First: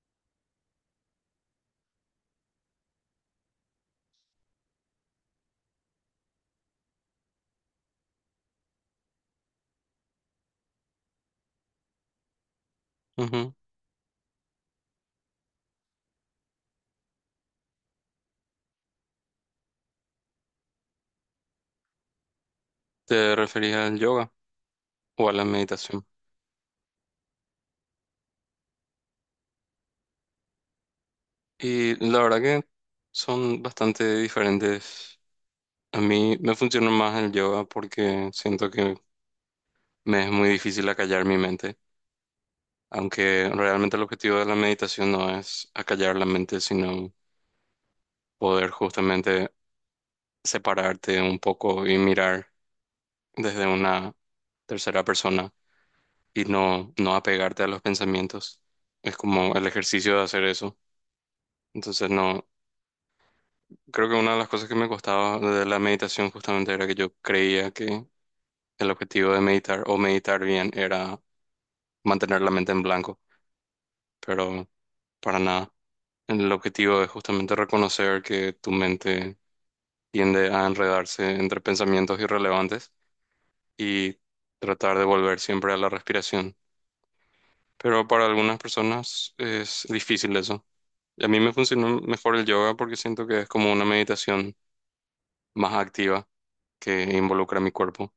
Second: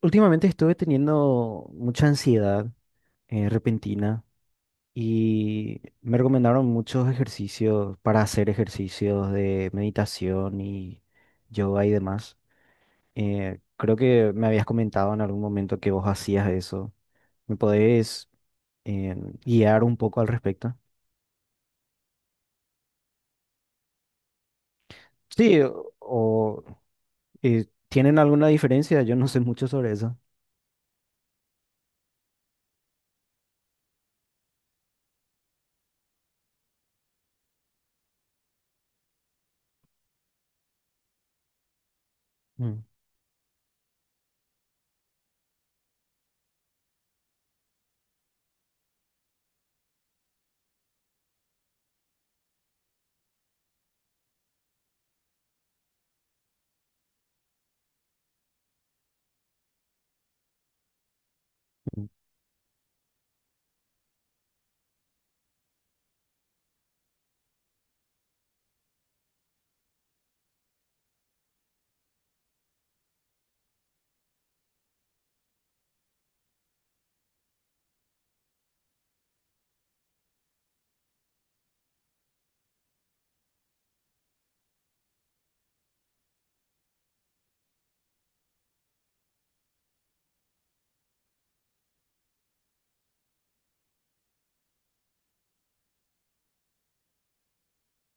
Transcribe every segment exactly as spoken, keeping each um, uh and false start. Últimamente estuve teniendo mucha ansiedad eh, repentina y me recomendaron muchos ejercicios para hacer ejercicios de meditación y yoga y demás. Ujú. Eh, creo que me habías comentado en algún momento que vos hacías eso. ¿Me podés eh, guiar un poco al respecto? ¿Te referís al yoga o a la Sí, o, meditación? o, eh, ¿tienen alguna diferencia? Yo no sé mucho sobre eso. Y la verdad que son bastante diferentes. A mí me funciona más el yoga porque siento que me es muy difícil acallar mi mente, Mm. aunque realmente el objetivo de la meditación no es acallar la mente, sino poder justamente separarte un poco y mirar desde una tercera persona y no, no apegarte a los pensamientos. Es como el ejercicio de hacer eso. Mm. Entonces no. Creo que una de las cosas que me costaba de la meditación justamente era que yo creía que el objetivo de meditar o meditar bien era mantener la mente en blanco, pero para nada. El objetivo es justamente reconocer que tu mente tiende a enredarse entre pensamientos irrelevantes y tratar de volver siempre a la respiración. Pero para algunas personas es difícil eso. Y a mí me funcionó mejor el yoga porque siento que es como una meditación más activa que involucra mi cuerpo.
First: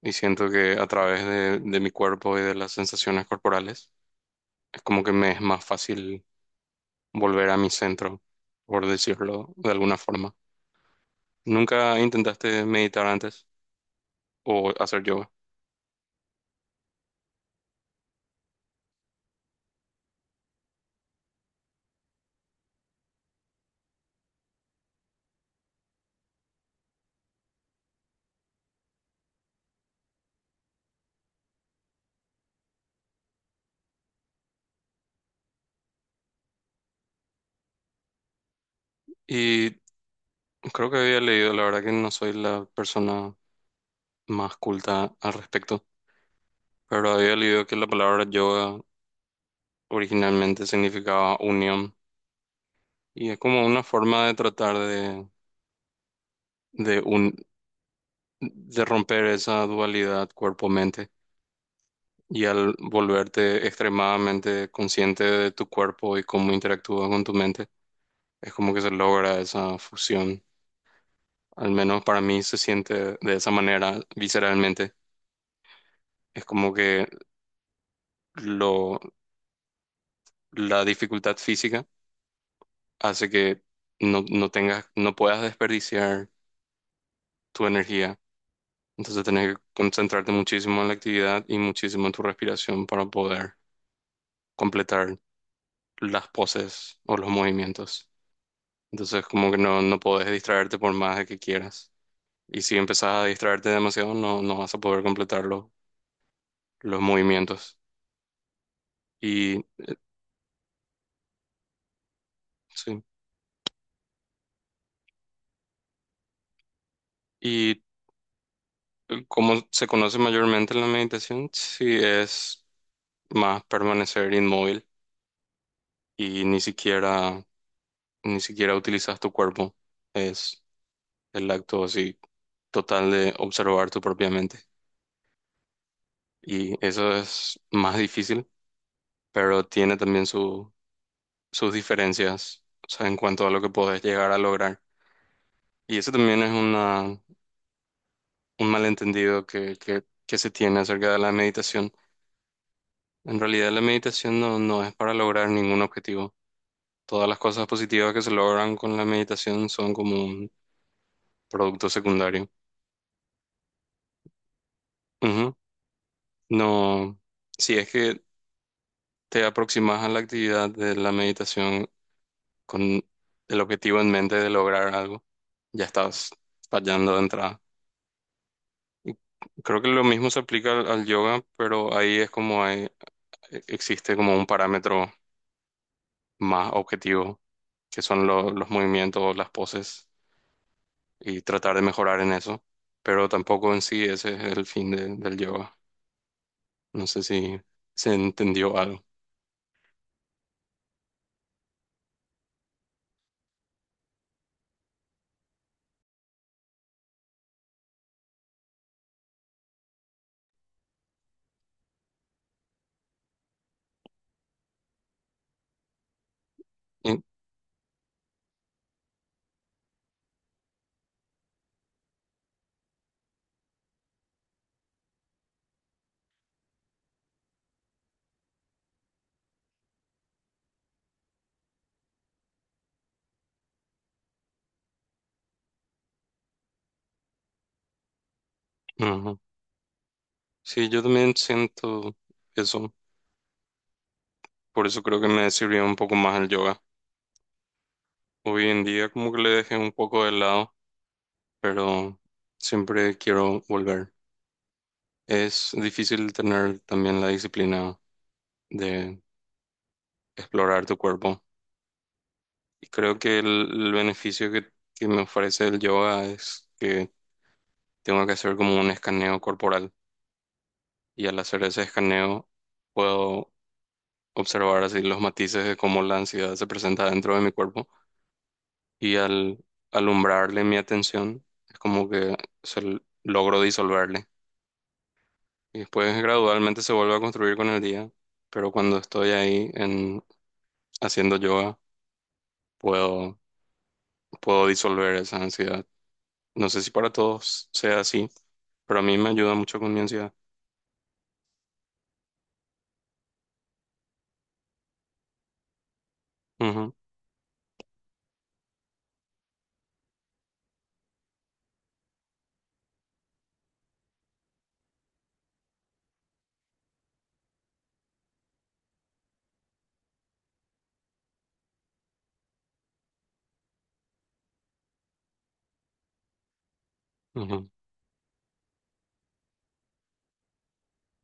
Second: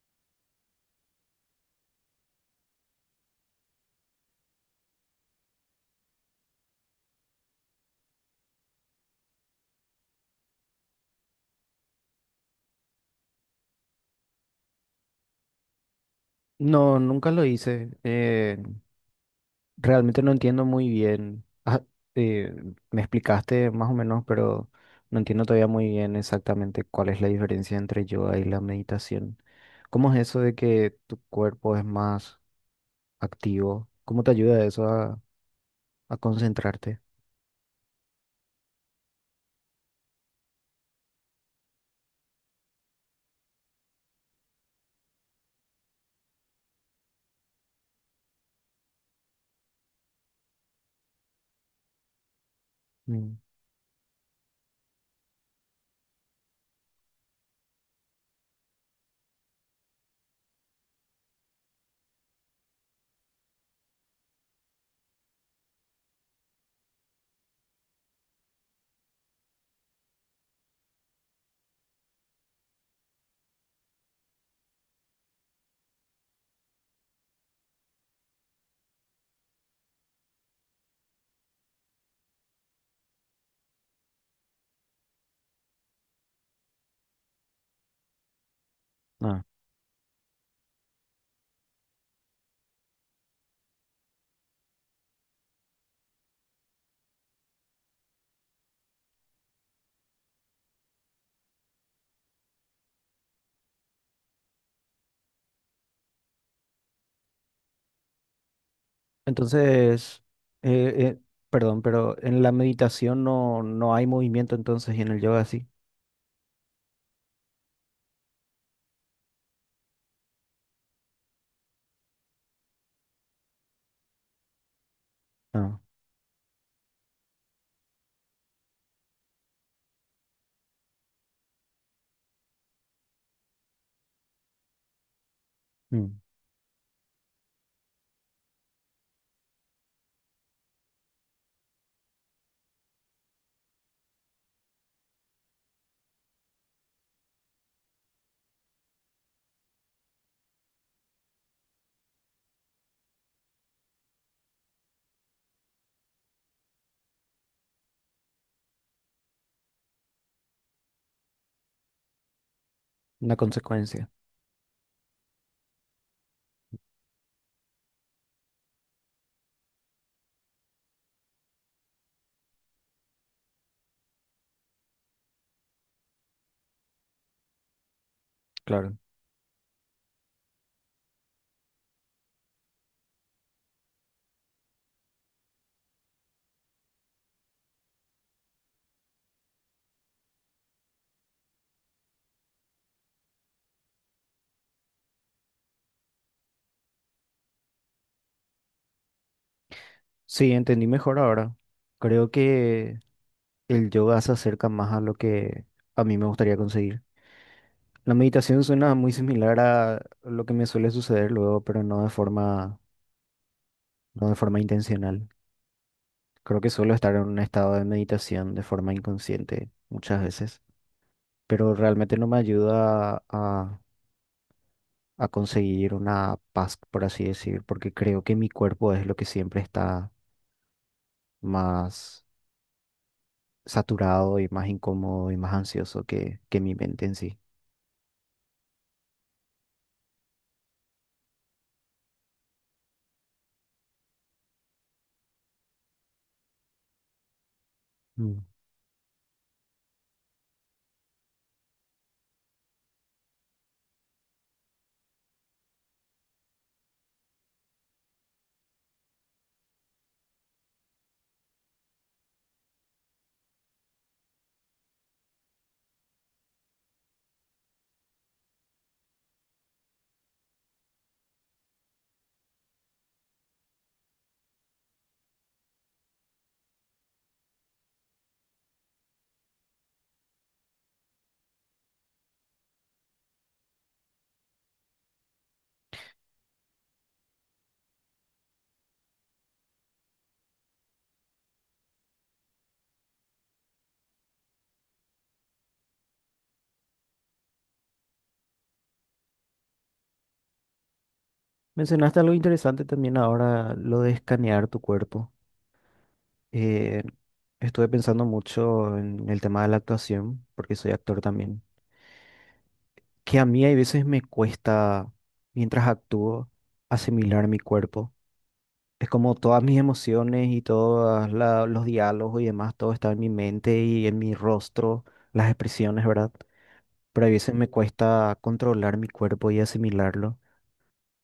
Y siento que a través de, de mi cuerpo y de las sensaciones corporales es como que me es más fácil volver a mi centro, por decirlo de alguna forma. ¿Nunca intentaste meditar antes o hacer yoga? No, nunca lo hice. Eh, Realmente no entiendo muy bien. Ah, eh, me explicaste más o menos, pero no entiendo todavía muy bien exactamente cuál es la diferencia entre yoga y la meditación. ¿Cómo es eso de que tu cuerpo es más activo? ¿Cómo te ayuda eso a, a concentrarte? Y creo que había leído, la verdad que no soy la persona más culta al respecto, pero había leído que la palabra yoga originalmente significaba unión, y Mm. es como una forma de tratar de, de, un, de romper esa dualidad cuerpo-mente. Y al volverte extremadamente consciente de tu cuerpo y cómo interactúa con tu mente, es como que se logra esa fusión. Al menos para mí se siente de esa manera visceralmente. Es como que lo, la dificultad física hace que no, no tengas, no puedas desperdiciar tu energía. Entonces Ah. tenés que concentrarte muchísimo en la actividad y muchísimo en tu respiración para poder completar las poses o los movimientos. Entonces como que no, no podés distraerte por más de que quieras. Y si empezás a distraerte demasiado, no, no vas a poder completar lo- los movimientos. Y Entonces, eh, eh, perdón, pero en la sí. meditación no, no hay movimiento entonces y en el yoga sí. ¿Y cómo se conoce mayormente la meditación? Sí, es más permanecer inmóvil Ah, y ni siquiera, ni siquiera utilizas tu cuerpo. Es el acto así total de observar tu propia mente. mm, Y eso es más difícil, pero tiene también sus diferencias, o sea, en cuanto a lo que podés llegar a lograr. Y eso también es una, un malentendido que, que, que se tiene acerca de la meditación. En realidad la meditación no, no es para lograr ningún objetivo. Todas las cosas positivas que se logran con la meditación son como un producto secundario. una consecuencia, Ujú. No, si es que te aproximas a la actividad de la meditación con el objetivo en mente de lograr algo, ya estás fallando de entrada. claro. Creo que lo mismo se aplica al, al yoga, pero ahí es como hay- e, existe como un parámetro más objetivo, que son lo- los movimientos, las poses, y tratar de mejorar en eso. Pero tampoco en sí ese es el fin de- del yoga. No sé si se entendió algo. Sí, entendí mejor ahora. Creo que... el yoga se acerca más a lo que a mí me gustaría conseguir. La meditación suena muy similar a lo que me suele suceder luego, pero no de forma, no de forma intencional. Creo que suelo estar en Y- un estado de meditación de forma inconsciente muchas veces, pero realmente no me ayuda a, a conseguir una paz, por así decir, porque creo que mi cuerpo es lo que siempre está más saturado y más incómodo y más ansioso que, que mi mente en sí. ujú. Sí, yo también siento eso. Por eso creo que me sirvió un poco más el yoga. Hoy en día como que le dejé un poco de lado, pero siempre quiero volver. Es difícil tener también la disciplina de explorar tu cuerpo. Y creo que el, el beneficio que, que me ofrece el yoga es que tengo que hacer como un escaneo corporal. Y al hacer ese escaneo puedo observar así los matices de cómo la ansiedad se presenta dentro de mi cuerpo. Y al alumbrarle mi atención, es como que se l- logro disolverle. Y después gradualmente se vuelve a construir con el día. Pero cuando estoy ahí en, haciendo yoga, puedo, puedo disolver esa ansiedad. No sé si para todos sea así, pero a mí me ayuda mucho con mi ansiedad. Mencionaste algo interesante también ahora, lo de escanear tu cuerpo. Ujú, Eh, Estuve pensando mucho en el tema de la actuación, porque soy actor también, que a mí hay veces me cuesta, mientras actúo, asimilar mi cuerpo. Es como todas mis emociones y todos los diálogos y demás, todo está en mi mente y en mi rostro, las expresiones, ¿verdad? Pero a veces me ujú. cuesta controlar mi cuerpo y asimilarlo.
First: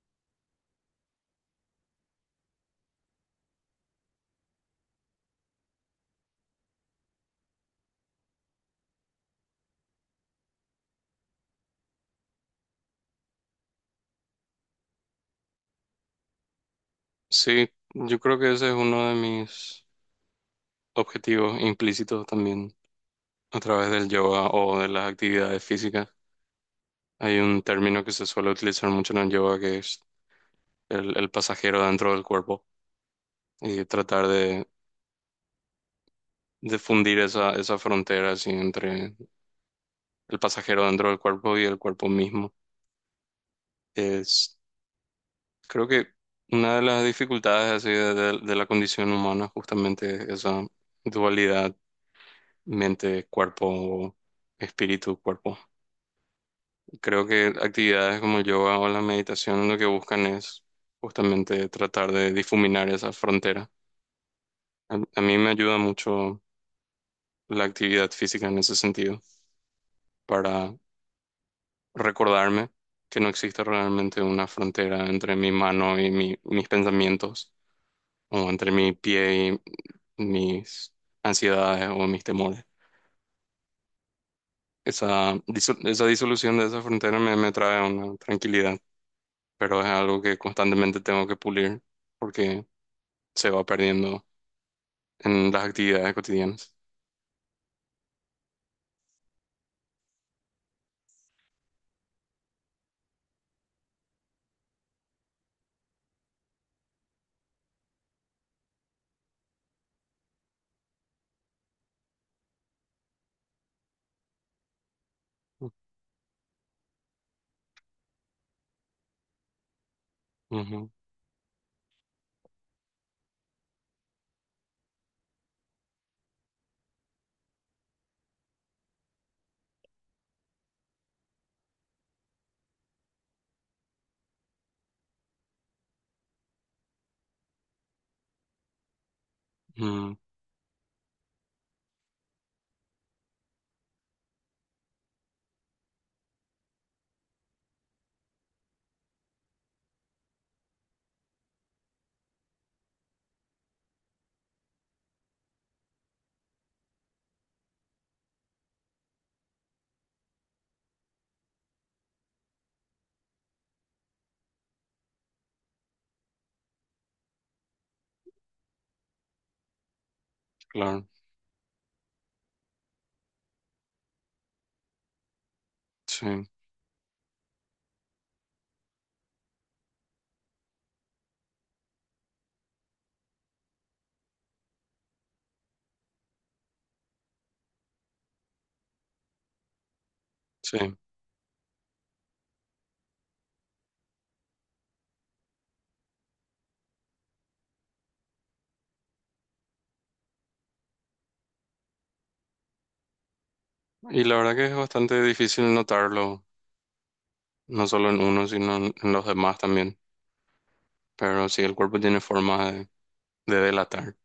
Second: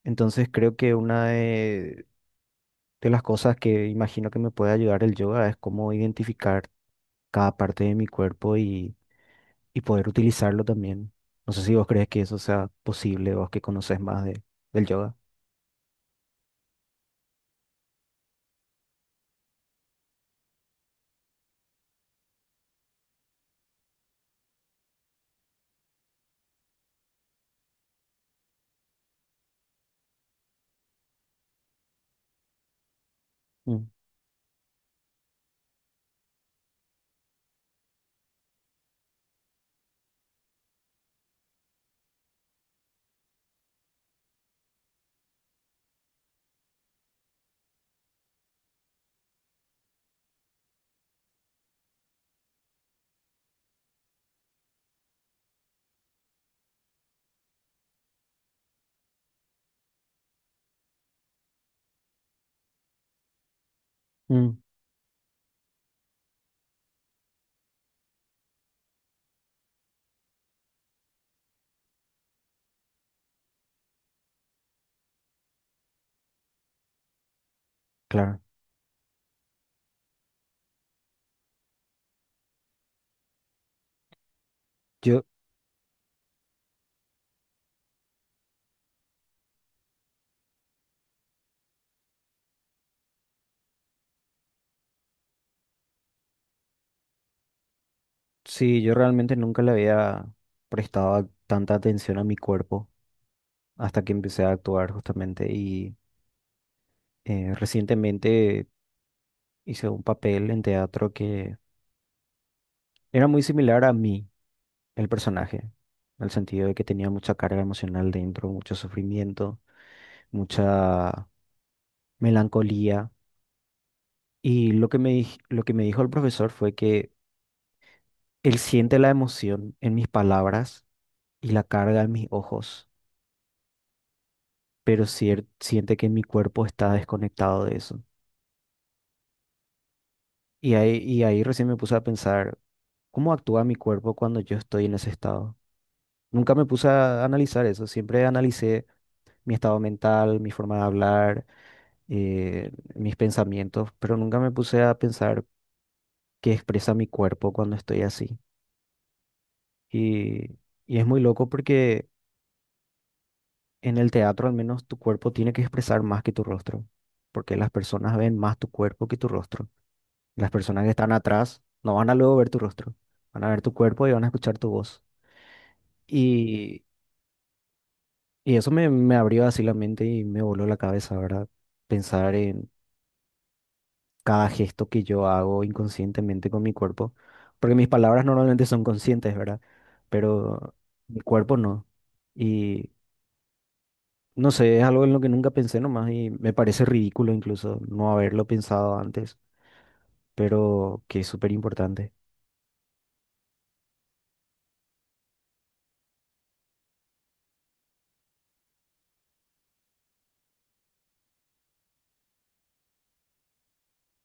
Entonces creo que una de De las cosas que imagino que me puede ayudar el yoga es cómo identificar cada parte de mi cuerpo y, y poder utilizarlo también. No sé si vos crees que eso sea posible, vos que conoces más de, del yoga. Sí, yo creo que ese es uno de mis objetivos implícitos también a través del yoga o de las actividades físicas. Hay un término que se suele utilizar mucho en el yoga que es el, el pasajero dentro del cuerpo y Mm, tratar de, de fundir esa, esa frontera así entre el pasajero dentro del cuerpo y el cuerpo mismo. Es Creo que una de las dificultades así de, de- de la condición humana, justamente esa dualidad mente-cuerpo, espíritu-cuerpo. Creo que actividades como el yoga o la meditación lo que buscan es justamente tratar de difuminar esa frontera. mm, A, a mí me ayuda mucho la actividad física en ese sentido, para recordarme que no existe realmente una frontera entre mi mano y mi- mis pensamientos, claro. o entre mi pie, mis ansiedades o mis temores. Yo, Esa, diso- esa disolución de esa frontera me, me trae una tranquilidad, pero es algo que constantemente tengo que pulir porque se va perdiendo en las actividades cotidianas. sí, yo realmente nunca le había prestado a- tanta atención a mi cuerpo hasta que empecé a actuar justamente y eh, recientemente hice un papel en teatro que era muy similar a mí. El personaje, en el sentido de que tenía mucha carga emocional dentro, mucho sufrimiento, Ujú, mucha melancolía. Y lo que me, dij- lo que me dijo el profesor fue que él siente la emoción en mis palabras y la carga en mis ojos, pero cier- siente que mi cuerpo está desconectado de eso. mm, Y ahí, y ahí recién me puse a pensar, ¿cómo actúa mi cuerpo cuando yo estoy en ese estado? Nunca me puse a analizar eso, siempre analicé mi estado mental, mi forma de hablar, eh, mis pensamientos, pero nunca me puse a pensar qué expresa mi cuerpo cuando estoy así. Y, y es muy loco porque en el teatro al menos tu cuerpo tiene que expresar más que tu rostro, porque las personas ven más tu cuerpo que tu rostro. Las personas que claro, están atrás no van a luego ver tu rostro, van a ver tu cuerpo y van a escuchar tu voz. sí, Y, y eso me, me abrió así la mente y me voló la cabeza, ¿verdad? Pensar en cada gesto que yo hago inconscientemente con mi cuerpo, porque mis palabras normalmente son conscientes, ¿verdad? Pero sí. mi cuerpo no. Y no sé, es algo en lo que nunca pensé nomás y me parece ridículo incluso no haberlo pensado antes, pero que es súper importante. Y la verdad que es bastante difícil notarlo, no solo en uno, sino en, en los demás también. Pero sí, el cuerpo tiene forma de, de delatar.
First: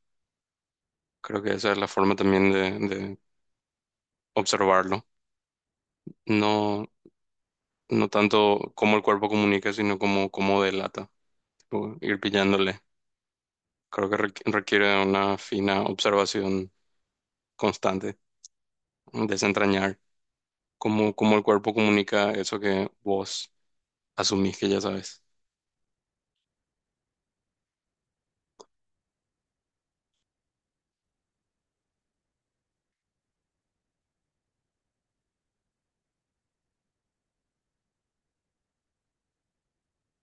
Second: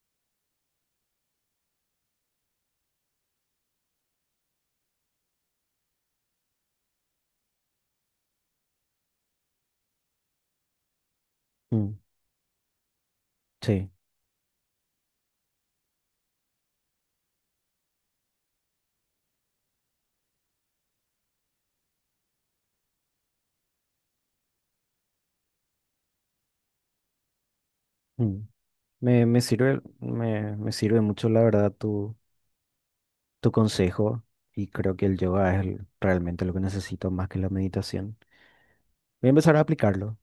Creo que esa es la forma también de, de observarlo. No, no tanto cómo el cuerpo comunica, sino cómo, cómo delata, Mm, tipo, ir pillándole. sí. Creo que requ- requiere de una fina observación constante, desentrañar cómo, cómo el cuerpo comunica eso que vos asumís que ya sabes. Mm. Me, me sirve, me, me sirve mucho, la verdad, tu, tu consejo y creo que el yoga es el- realmente lo que necesito más que la meditación. Voy a empezar a aplicarlo.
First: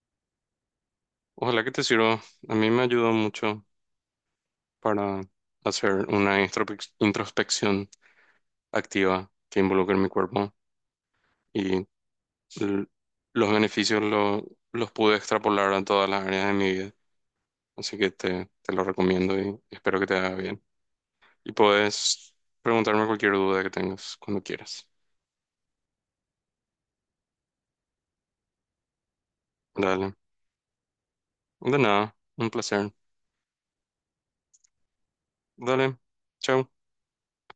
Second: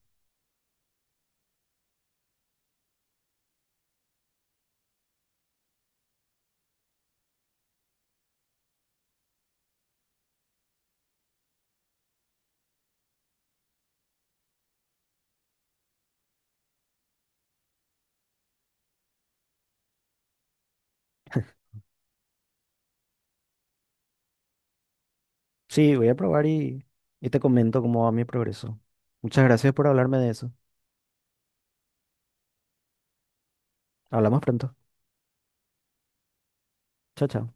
Ojalá que te sirva. A mí me ayudó mucho para hacer una introspec- introspección activa que involucre mi cuerpo y l- los beneficios lo- los pude extrapolar a todas las áreas de mi vida. Así que te, te lo recomiendo y espero que te haga bien. Y puedes preguntarme cualquier duda que tengas cuando quieras. Sí, voy a probar y, y te comento cómo va mi progreso. Muchas gracias por Dale. hablarme de eso. De nada, un placer. Hablamos pronto. Dale. Chao. Chao, chao.